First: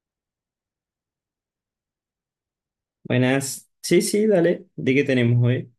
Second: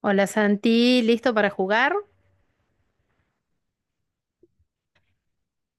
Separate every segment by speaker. Speaker 1: Hola Santi, ¿listo para jugar?
Speaker 2: Buenas. Sí, sí, dale. ¿De qué tenemos hoy?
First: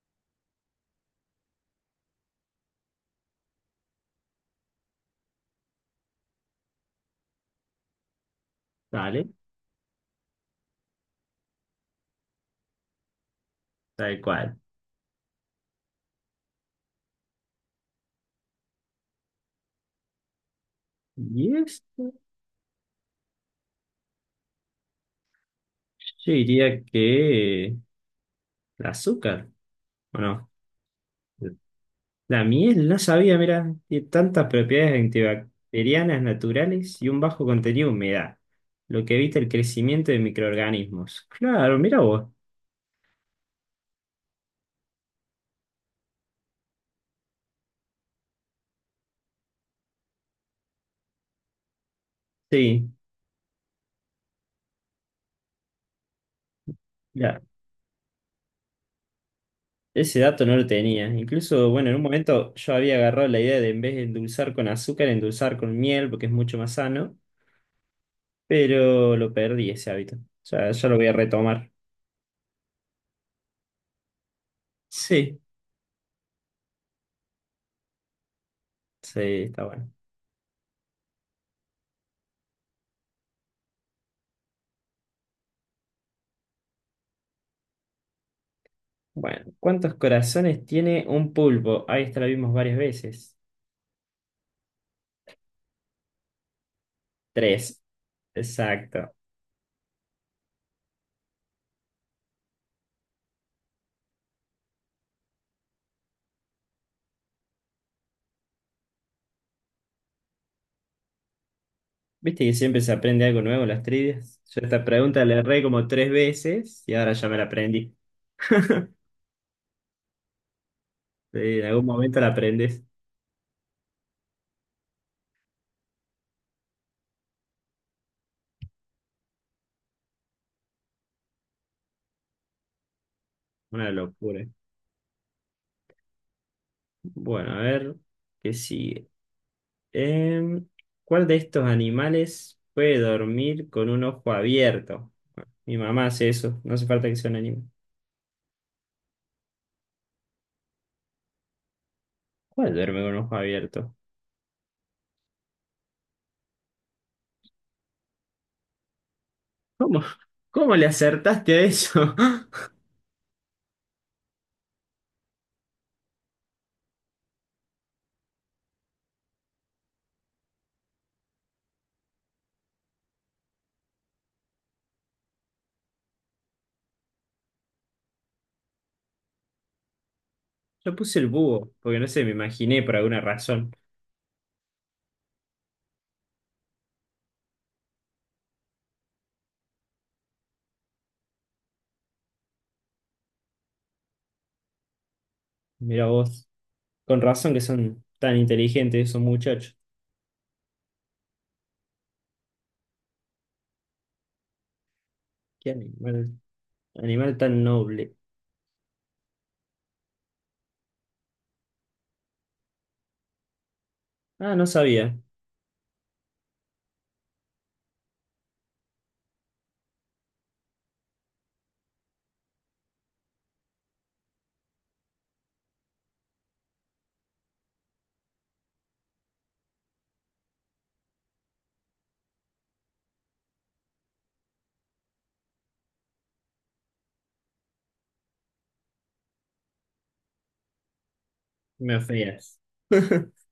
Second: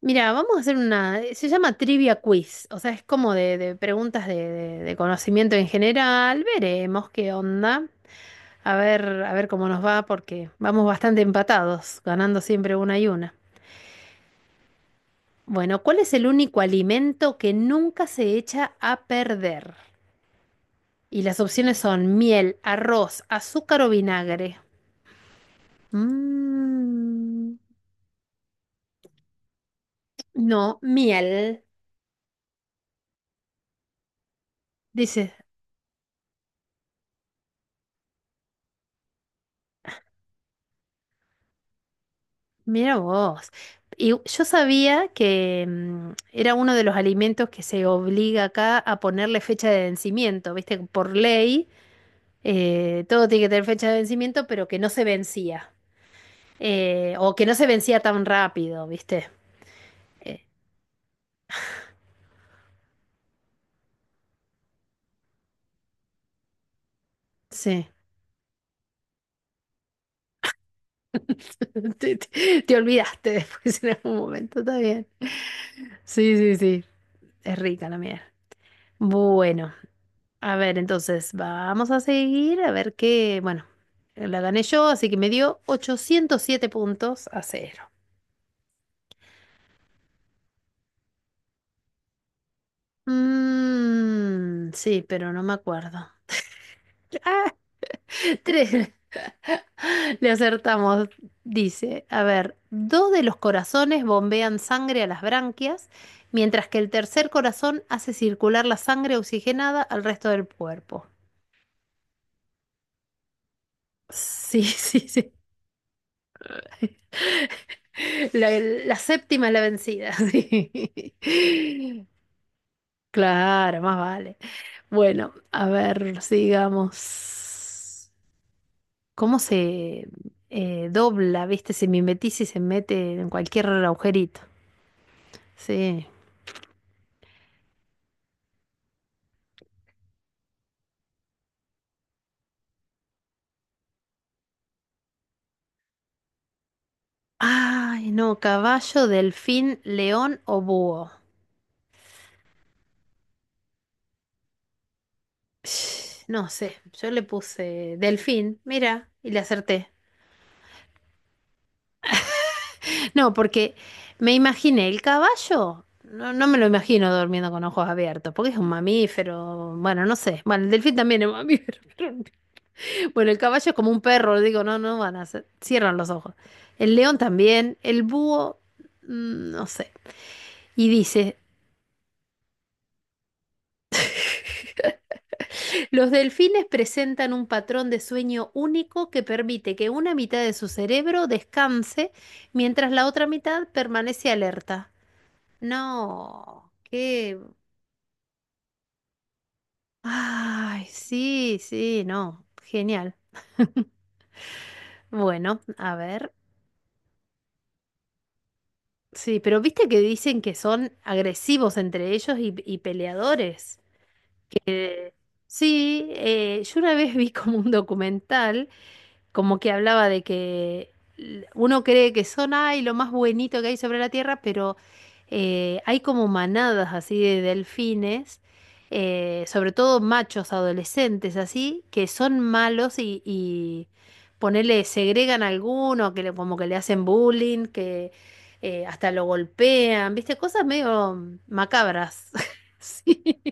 Speaker 1: Mira, vamos a hacer una, se llama Trivia Quiz, o sea, es como de preguntas de conocimiento en general. Veremos qué onda.
Speaker 2: Dale,
Speaker 1: A ver cómo nos va, porque vamos bastante empatados, ganando siempre una y una.
Speaker 2: tal cual.
Speaker 1: Bueno, ¿cuál es el único alimento que nunca se echa a perder? Y las
Speaker 2: Y
Speaker 1: opciones
Speaker 2: esto,
Speaker 1: son miel, arroz, azúcar o vinagre.
Speaker 2: yo diría
Speaker 1: Mm,
Speaker 2: que el azúcar, ¿o no?
Speaker 1: no, miel.
Speaker 2: La miel, no sabía, mira, tiene tantas propiedades
Speaker 1: Dice.
Speaker 2: antibacterianas naturales y un bajo contenido de humedad, lo que evita el crecimiento de microorganismos. Claro, mira vos.
Speaker 1: Mira vos. Y yo sabía que era uno de los alimentos que se obliga acá a ponerle fecha de vencimiento, ¿viste? Por ley,
Speaker 2: Sí,
Speaker 1: todo tiene que tener fecha de vencimiento, pero que no se vencía. O
Speaker 2: ya,
Speaker 1: que no se vencía tan rápido, ¿viste?
Speaker 2: ese
Speaker 1: Eh,
Speaker 2: dato no lo tenía. Incluso, bueno, en un momento yo había agarrado la idea de en vez de endulzar con azúcar, endulzar con miel, porque es mucho más sano.
Speaker 1: sí.
Speaker 2: Pero lo perdí ese hábito. O sea, ya lo voy a retomar.
Speaker 1: Te olvidaste después en algún momento, está bien.
Speaker 2: Sí.
Speaker 1: Sí, sí, sí. Es rica la miel.
Speaker 2: Sí, está
Speaker 1: Bueno.
Speaker 2: bueno.
Speaker 1: A ver, entonces vamos a seguir a ver qué, bueno, la gané yo, así que me dio 807 puntos a 0.
Speaker 2: Bueno, ¿cuántos corazones tiene un pulpo? Ahí está, lo vimos varias veces.
Speaker 1: Mm, sí, pero no me acuerdo. Ah,
Speaker 2: Tres,
Speaker 1: tres.
Speaker 2: exacto.
Speaker 1: Le acertamos. Dice, a ver, dos de los corazones bombean sangre a las branquias, mientras que el tercer corazón hace circular la sangre oxigenada al resto del cuerpo.
Speaker 2: ¿Viste que siempre se aprende algo nuevo en las trivias? Yo
Speaker 1: Sí,
Speaker 2: esta
Speaker 1: sí,
Speaker 2: pregunta
Speaker 1: sí.
Speaker 2: la erré como tres veces y ahora ya me la aprendí.
Speaker 1: La séptima es la vencida.
Speaker 2: Sí, en algún
Speaker 1: Sí.
Speaker 2: momento la aprendes.
Speaker 1: Claro, más vale. Bueno, a ver, sigamos. ¿Cómo se dobla, viste? Se mimetiza y se mete en cualquier
Speaker 2: Una
Speaker 1: agujerito.
Speaker 2: locura.
Speaker 1: Sí.
Speaker 2: Bueno, a ver, ¿qué sigue? Em, ¿Cuál de estos animales puede dormir con un ojo abierto? Mi mamá hace eso, no hace falta que sea un anime.
Speaker 1: Ay, no, caballo, delfín, león o búho.
Speaker 2: ¿Cuál duerme con ojo abierto?
Speaker 1: Sh, no sé, yo le puse delfín, mira, y le acerté.
Speaker 2: ¿Cómo? ¿Cómo le acertaste a eso?
Speaker 1: No, porque me imaginé el caballo. No, no me lo imagino durmiendo con ojos abiertos, porque es un mamífero. Bueno, no sé. Bueno, el delfín también es mamífero. Bueno, el caballo es como un perro, digo, no, no van a hacer. Cierran los ojos. El león también. El búho, no sé. Y
Speaker 2: Yo puse el
Speaker 1: dice,
Speaker 2: búho, porque no sé, me imaginé por alguna razón.
Speaker 1: los delfines presentan un patrón de sueño único que permite que una mitad de su cerebro descanse mientras la otra mitad permanece alerta.
Speaker 2: Mira vos,
Speaker 1: No,
Speaker 2: con
Speaker 1: qué.
Speaker 2: razón que son tan inteligentes esos muchachos.
Speaker 1: Ay, sí, sí, no, genial. Bueno,
Speaker 2: Qué
Speaker 1: a ver.
Speaker 2: animal, animal tan noble.
Speaker 1: Sí, pero viste que dicen que son agresivos entre ellos y peleadores.
Speaker 2: Ah, no sabía,
Speaker 1: Sí, yo una vez vi como un documental como que hablaba de que uno cree que son, ay, lo más buenito que hay sobre la Tierra, pero hay como manadas así de delfines, sobre todo machos adolescentes así, que son malos y ponele, segregan a alguno, que como que le hacen bullying, que hasta lo golpean, ¿viste? Cosas medio
Speaker 2: me
Speaker 1: macabras.
Speaker 2: ofendías.
Speaker 1: Sí.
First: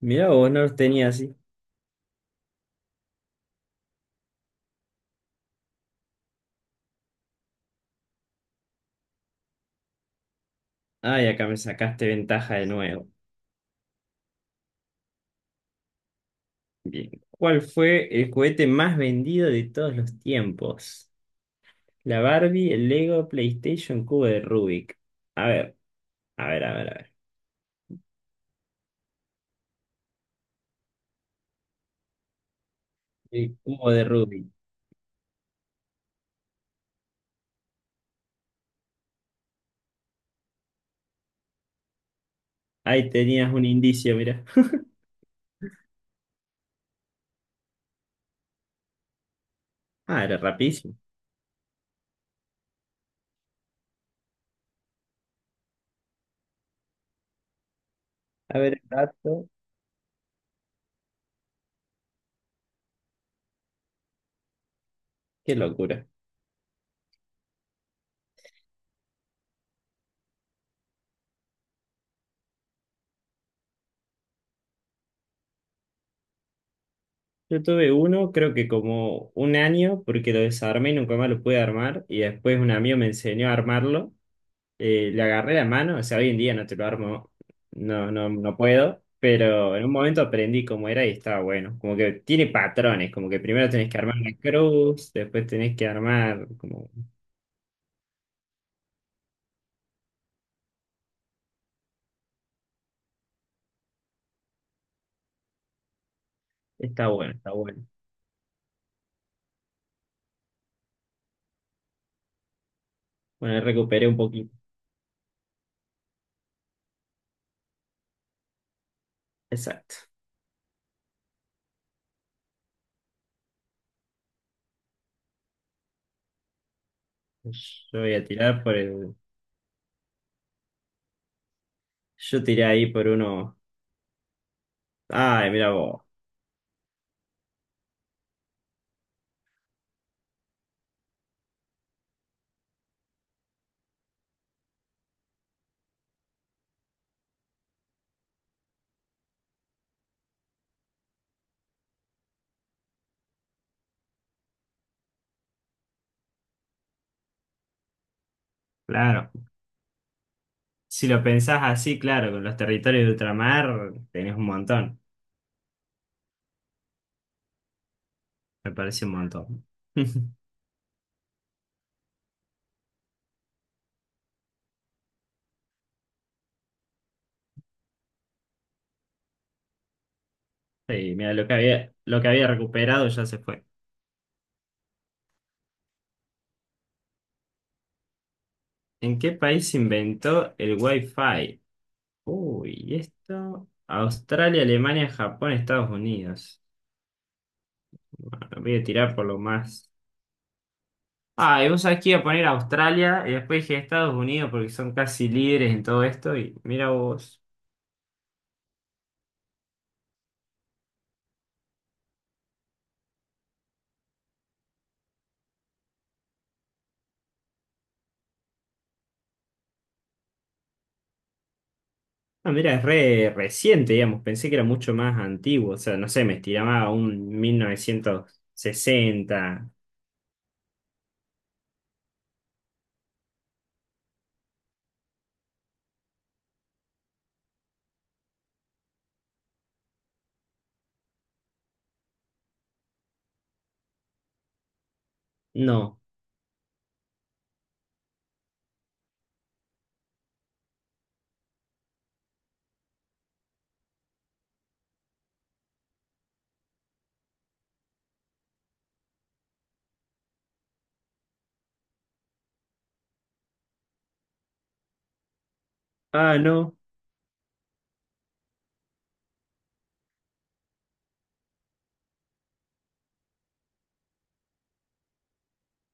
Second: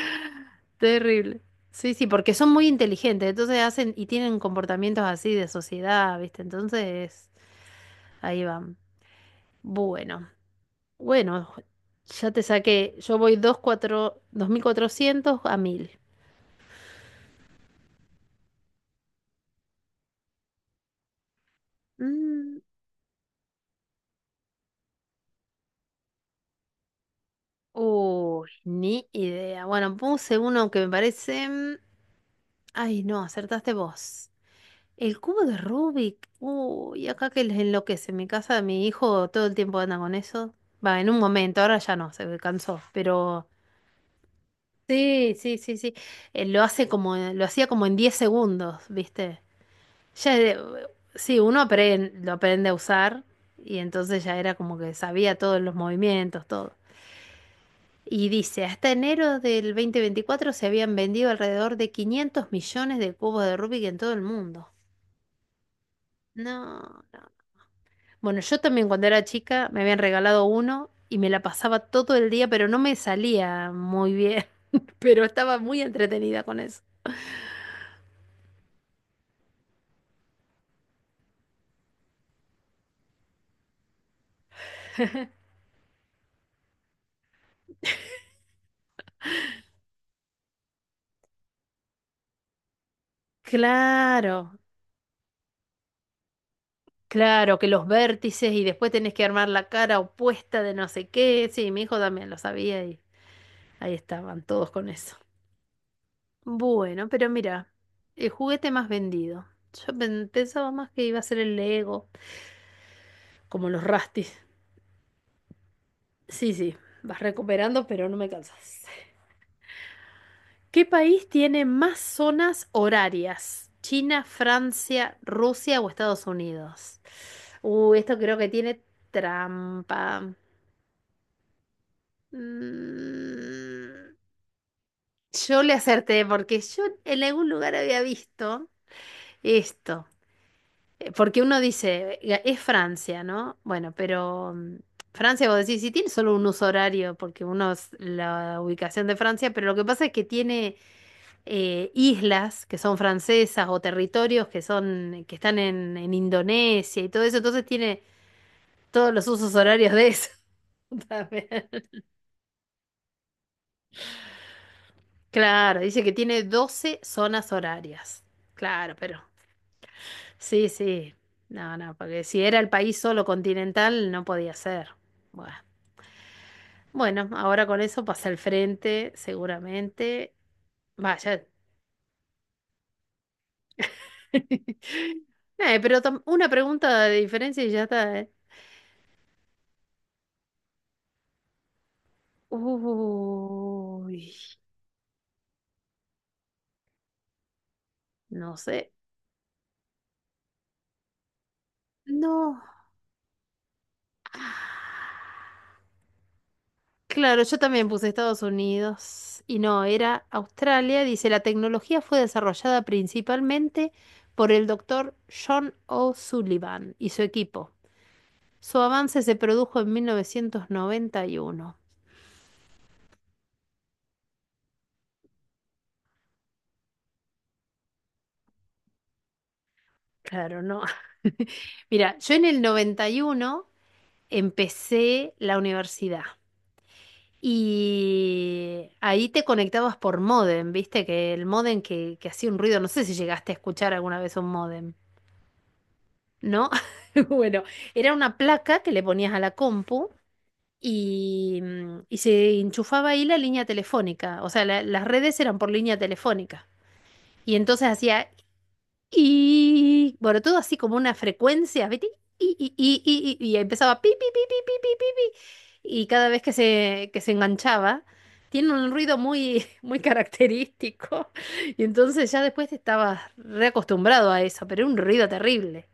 Speaker 2: Mira vos, no los tenía así.
Speaker 1: Terrible. Sí, sí, porque son muy inteligentes, entonces hacen y tienen comportamientos así de sociedad, ¿viste? Entonces, ahí van. Bueno,
Speaker 2: Ay, acá
Speaker 1: bueno,
Speaker 2: me sacaste
Speaker 1: ya te
Speaker 2: ventaja de
Speaker 1: saqué,
Speaker 2: nuevo.
Speaker 1: yo voy 2400 a 1000.
Speaker 2: Bien. ¿Cuál fue el juguete más vendido de todos los tiempos? La
Speaker 1: Mm,
Speaker 2: Barbie, el Lego, PlayStation, cubo de Rubik. A ver, a ver, a ver, a ver.
Speaker 1: uy, ni idea. Bueno, puse uno que me parece. Ay, no,
Speaker 2: El
Speaker 1: acertaste
Speaker 2: cubo de
Speaker 1: vos.
Speaker 2: Rubik.
Speaker 1: El cubo de Rubik. Uy, acá que les enloquece. En mi casa, mi hijo todo el tiempo anda con eso. Va, en un momento, ahora ya no, se cansó,
Speaker 2: Ahí
Speaker 1: pero.
Speaker 2: tenías un indicio, mira.
Speaker 1: Sí, sí, sí, sí. Lo hace como, lo hacía como en 10 segundos, ¿viste?
Speaker 2: Ah,
Speaker 1: Ya,
Speaker 2: era
Speaker 1: es
Speaker 2: rapidísimo.
Speaker 1: sí, uno lo aprende a usar y entonces ya era como que sabía todos los movimientos, todo. Y
Speaker 2: A
Speaker 1: dice,
Speaker 2: ver, el
Speaker 1: hasta enero
Speaker 2: dato.
Speaker 1: del 2024 se habían vendido alrededor de 500 millones de cubos de Rubik en todo el mundo.
Speaker 2: Qué locura.
Speaker 1: No, no. Bueno, yo también cuando era chica me habían regalado uno y me la pasaba todo el día, pero no me salía muy bien, pero estaba muy entretenida con eso.
Speaker 2: Yo tuve uno, creo que como un año, porque lo desarmé y nunca más lo pude armar. Y después un amigo me enseñó a armarlo. Le agarré la mano, o sea, hoy en día no te lo armo, no puedo, pero en un momento aprendí cómo era y estaba bueno. Como que tiene patrones, como que primero tenés que armar la
Speaker 1: Claro,
Speaker 2: cruz, después tenés que armar, como,
Speaker 1: claro, que los vértices y después tenés que armar la cara opuesta de no sé qué. Sí, mi hijo también lo sabía y ahí estaban todos con eso. Bueno,
Speaker 2: está
Speaker 1: pero
Speaker 2: bueno, está
Speaker 1: mira,
Speaker 2: bueno.
Speaker 1: el juguete más vendido. Yo pensaba más que iba a ser el Lego,
Speaker 2: Bueno, ahí
Speaker 1: como los
Speaker 2: recuperé un
Speaker 1: Rastis.
Speaker 2: poquito.
Speaker 1: Sí, sí, vas recuperando, pero no me cansas.
Speaker 2: Exacto.
Speaker 1: ¿Qué país tiene más zonas horarias? ¿China, Francia, Rusia o Estados Unidos? Uh,
Speaker 2: Yo voy
Speaker 1: esto
Speaker 2: a
Speaker 1: creo que
Speaker 2: tirar por
Speaker 1: tiene
Speaker 2: el,
Speaker 1: trampa.
Speaker 2: yo tiré ahí por uno,
Speaker 1: Mm,
Speaker 2: ay,
Speaker 1: Yo
Speaker 2: mira
Speaker 1: le
Speaker 2: vos,
Speaker 1: acerté porque yo en algún lugar había visto esto. Porque uno dice: Es Francia, ¿no?" Bueno, pero Francia, vos decís, si tiene solo un uso horario, porque uno es la ubicación de Francia, pero lo que pasa es que tiene islas que son francesas o territorios que son, que están en Indonesia y todo eso, entonces tiene todos los
Speaker 2: claro.
Speaker 1: usos horarios de eso
Speaker 2: Si lo
Speaker 1: también.
Speaker 2: pensás así, claro, con los territorios de ultramar tenés un montón,
Speaker 1: Claro, dice que tiene 12 zonas horarias.
Speaker 2: me
Speaker 1: Claro,
Speaker 2: parece un
Speaker 1: pero
Speaker 2: montón.
Speaker 1: sí, sí. No, no, porque si era el país solo continental, no podía ser. Bueno, bueno, ahora con eso pasa al frente, seguramente.
Speaker 2: Sí, mira,
Speaker 1: Vaya.
Speaker 2: lo que había recuperado ya se fue.
Speaker 1: Pero una pregunta de diferencia y ya está, ¿eh?
Speaker 2: ¿En qué país se inventó el Wi-Fi? Uy, esto.
Speaker 1: Uy,
Speaker 2: Australia, Alemania, Japón, Estados Unidos. Bueno,
Speaker 1: no
Speaker 2: voy a
Speaker 1: sé.
Speaker 2: tirar por lo más. Ah, y vos sabés que iba a poner
Speaker 1: No.
Speaker 2: Australia y después dije Estados Unidos
Speaker 1: Ah,
Speaker 2: porque son casi líderes en todo esto. Y mira
Speaker 1: claro,
Speaker 2: vos.
Speaker 1: yo también puse Estados Unidos y no, era Australia. Dice, la tecnología fue desarrollada principalmente por el doctor John O'Sullivan y su equipo. Su avance se produjo en 1991.
Speaker 2: Ah, mira, es re reciente, digamos. Pensé que era mucho más antiguo. O sea, no sé, me estiraba a un 1960.
Speaker 1: Claro, no. Mira, yo en el 91 empecé la universidad y ahí te conectabas por módem, viste que el módem que hacía un ruido, no sé si llegaste a escuchar alguna vez un módem,
Speaker 2: No.
Speaker 1: ¿no? Bueno, era una placa que le ponías a la compu y se enchufaba ahí la línea telefónica, o sea, las redes eran por línea telefónica. Y entonces hacía. Y bueno, todo así como una frecuencia, ¿viste? Y empezaba pi, pi, pi, pi, pi, pi, pi, pi. Y cada
Speaker 2: Ah,
Speaker 1: vez que
Speaker 2: no.
Speaker 1: se, enganchaba, tiene un ruido muy, muy característico. Y entonces ya después te estabas reacostumbrado a eso, pero era un ruido terrible.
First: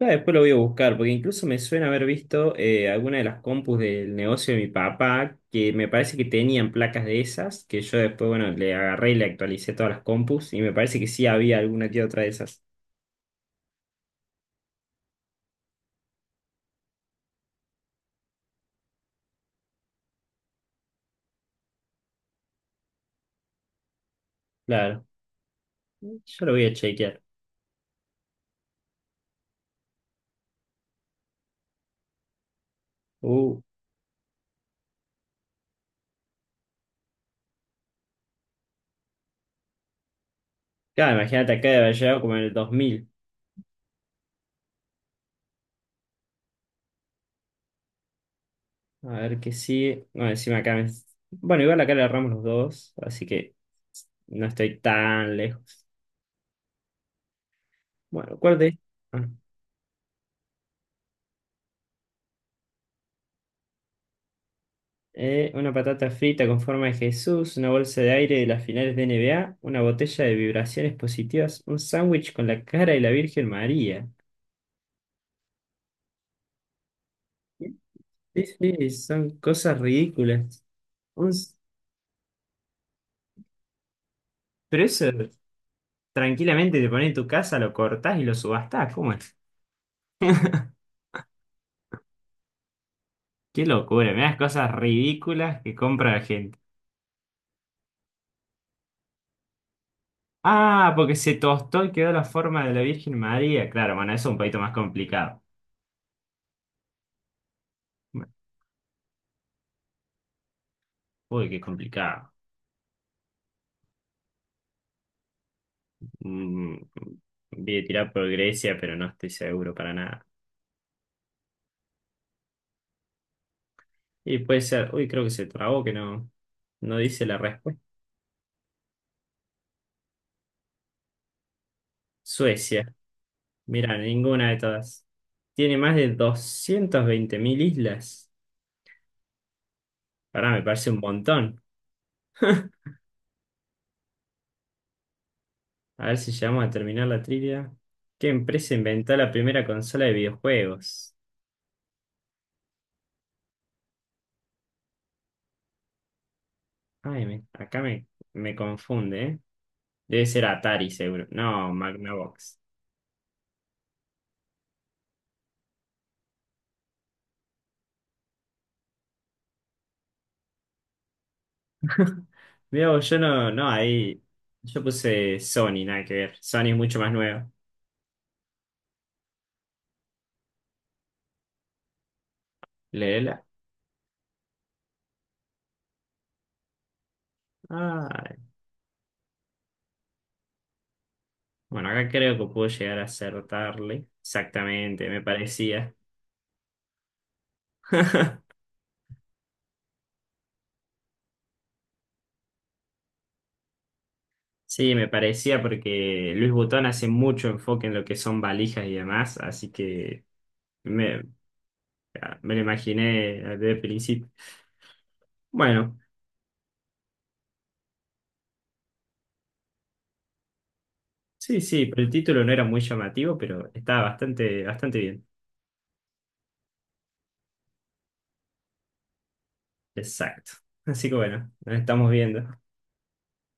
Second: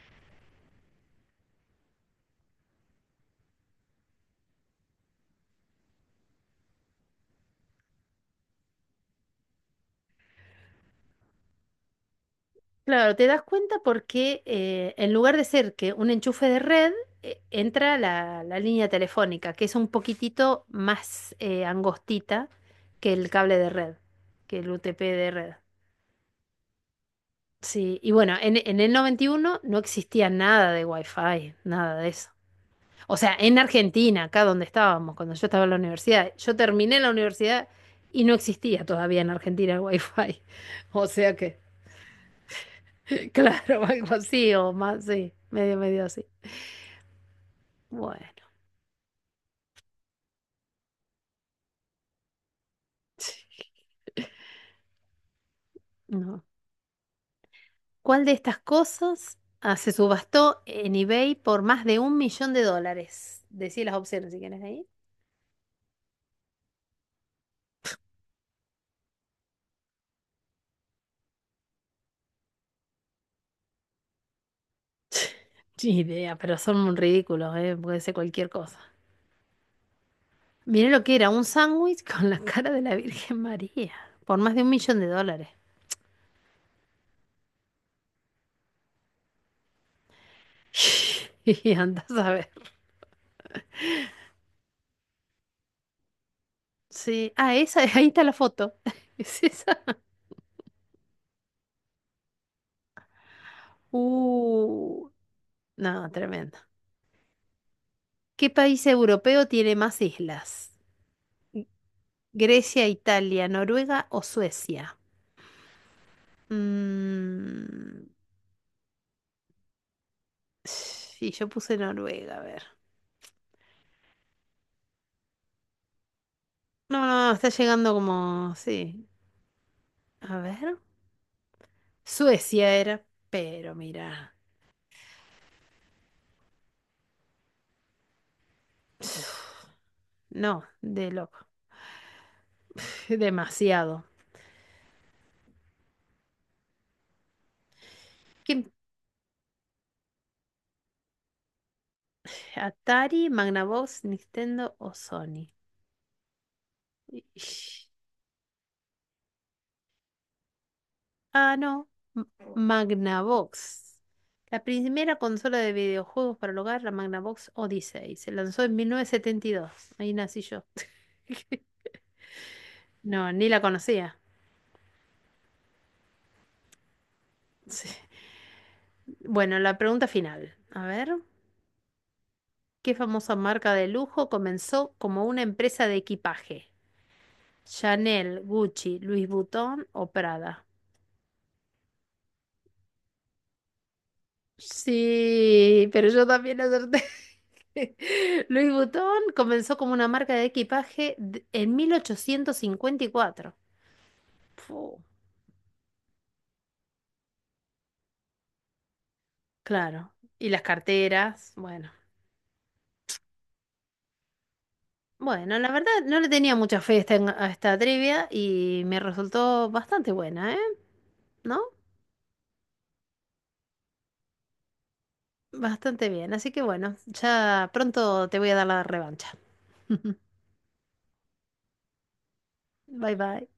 Speaker 2: Ah, después lo voy a buscar, porque incluso me suena haber visto alguna de las compus del negocio de mi papá, que me parece que tenían placas de esas, que yo después, bueno, le agarré y le actualicé todas las compus, y me parece que sí había alguna que otra de esas.
Speaker 1: Claro, te das cuenta porque en lugar de ser que un enchufe de red, entra la línea telefónica, que es un poquitito más angostita que el cable de red, que el UTP
Speaker 2: Claro.
Speaker 1: de red.
Speaker 2: Yo lo voy a chequear.
Speaker 1: Sí, y bueno, en el 91 no existía nada de Wi-Fi, nada de eso. O sea, en
Speaker 2: Uh,
Speaker 1: Argentina, acá donde estábamos, cuando yo estaba en la universidad, yo terminé la universidad y no existía todavía en Argentina el Wi-Fi. O
Speaker 2: claro,
Speaker 1: sea
Speaker 2: imagínate
Speaker 1: que,
Speaker 2: acá de haber llegado como en el 2000.
Speaker 1: claro, algo así o más, sí, medio, medio así. Bueno,
Speaker 2: A ver que sí. No, encima acá me... Bueno, igual acá le agarramos los dos, así
Speaker 1: sí,
Speaker 2: que no estoy tan lejos.
Speaker 1: no. ¿Cuál de
Speaker 2: Bueno,
Speaker 1: estas
Speaker 2: ¿cuál de? Ah,
Speaker 1: cosas se subastó en eBay por más de $1 millón? Decí las opciones si quieres ahí.
Speaker 2: una patata frita con forma de Jesús, una bolsa de aire de las finales de NBA, una botella de vibraciones positivas, un sándwich con la cara de la Virgen María.
Speaker 1: Ni idea, pero son un ridículo, ¿eh? Puede ser
Speaker 2: Sí,
Speaker 1: cualquier cosa.
Speaker 2: sí, son cosas ridículas.
Speaker 1: Mirá lo que era,
Speaker 2: Un...
Speaker 1: un
Speaker 2: s-
Speaker 1: sándwich con la cara de la Virgen María, por más de un
Speaker 2: Pero
Speaker 1: millón
Speaker 2: eso
Speaker 1: de dólares.
Speaker 2: tranquilamente te pones en tu casa, lo cortás y lo subastás. ¿Cómo es?
Speaker 1: Y andás a ver.
Speaker 2: Qué locura, me das cosas ridículas que compra la gente.
Speaker 1: Sí, ah, esa, ahí está la foto. ¿Es esa?
Speaker 2: Ah, porque se tostó y quedó la forma de la Virgen María. Claro, bueno, eso es un poquito más
Speaker 1: Uh,
Speaker 2: complicado.
Speaker 1: no, tremendo.
Speaker 2: Bueno,
Speaker 1: ¿Qué país europeo tiene más islas?
Speaker 2: uy, qué complicado.
Speaker 1: ¿Grecia, Italia, Noruega o Suecia?
Speaker 2: Mm, voy a
Speaker 1: Mm,
Speaker 2: tirar por Grecia, pero no estoy seguro para nada.
Speaker 1: sí, yo puse Noruega, a ver.
Speaker 2: Y puede ser, uy, creo que se trabó, que no, no
Speaker 1: No, no,
Speaker 2: dice
Speaker 1: no,
Speaker 2: la
Speaker 1: está
Speaker 2: respuesta.
Speaker 1: llegando como, sí. A ver. Suecia
Speaker 2: Suecia.
Speaker 1: era, pero
Speaker 2: Mira,
Speaker 1: mira.
Speaker 2: ninguna de todas. Tiene más de 220.000 islas. Ahora me
Speaker 1: No,
Speaker 2: parece un
Speaker 1: de loco.
Speaker 2: montón.
Speaker 1: Demasiado.
Speaker 2: A ver si llegamos a terminar la trivia. ¿Qué
Speaker 1: ¿Qué-
Speaker 2: empresa inventó la primera consola de videojuegos?
Speaker 1: Atari, Magnavox, Nintendo o Sony?
Speaker 2: Ay, me- acá
Speaker 1: Ish.
Speaker 2: me, me confunde, ¿eh? Debe ser Atari, seguro.
Speaker 1: Ah,
Speaker 2: No,
Speaker 1: no. M-
Speaker 2: Magnavox.
Speaker 1: Magnavox. La primera consola de videojuegos para el hogar, la Magnavox Odyssey. Se lanzó en 1972. Ahí nací yo.
Speaker 2: Mira, vos, yo
Speaker 1: No, ni
Speaker 2: no,
Speaker 1: la
Speaker 2: no,
Speaker 1: conocía.
Speaker 2: ahí. Yo puse Sony, nada que ver. Sony es mucho más nuevo.
Speaker 1: Sí. Bueno, la pregunta final. A ver, ¿qué famosa
Speaker 2: Leela.
Speaker 1: marca de lujo comenzó como una empresa de equipaje?
Speaker 2: Ay.
Speaker 1: ¿Chanel, Gucci, Louis Vuitton o Prada?
Speaker 2: Bueno, acá creo que puedo llegar a acertarle. Exactamente, me
Speaker 1: Sí,
Speaker 2: parecía.
Speaker 1: pero yo también acerté. Louis Vuitton comenzó como una marca de equipaje en 1854.
Speaker 2: Sí,
Speaker 1: Fu,
Speaker 2: me parecía porque Luis Butón hace mucho enfoque en lo que son valijas y demás, así
Speaker 1: claro.
Speaker 2: que
Speaker 1: Y las
Speaker 2: me,
Speaker 1: carteras, bueno.
Speaker 2: me lo imaginé desde el principio.
Speaker 1: Bueno, la verdad
Speaker 2: Bueno.
Speaker 1: no le tenía mucha fe a esta, trivia y me resultó bastante buena, ¿eh? ¿No?
Speaker 2: Sí, sí, pero el título no era muy llamativo, pero estaba bastante, bastante bien.
Speaker 1: Bastante bien. Así que bueno, ya pronto te voy a dar la revancha.
Speaker 2: Exacto. Así que bueno, nos estamos viendo.
Speaker 1: Bye bye.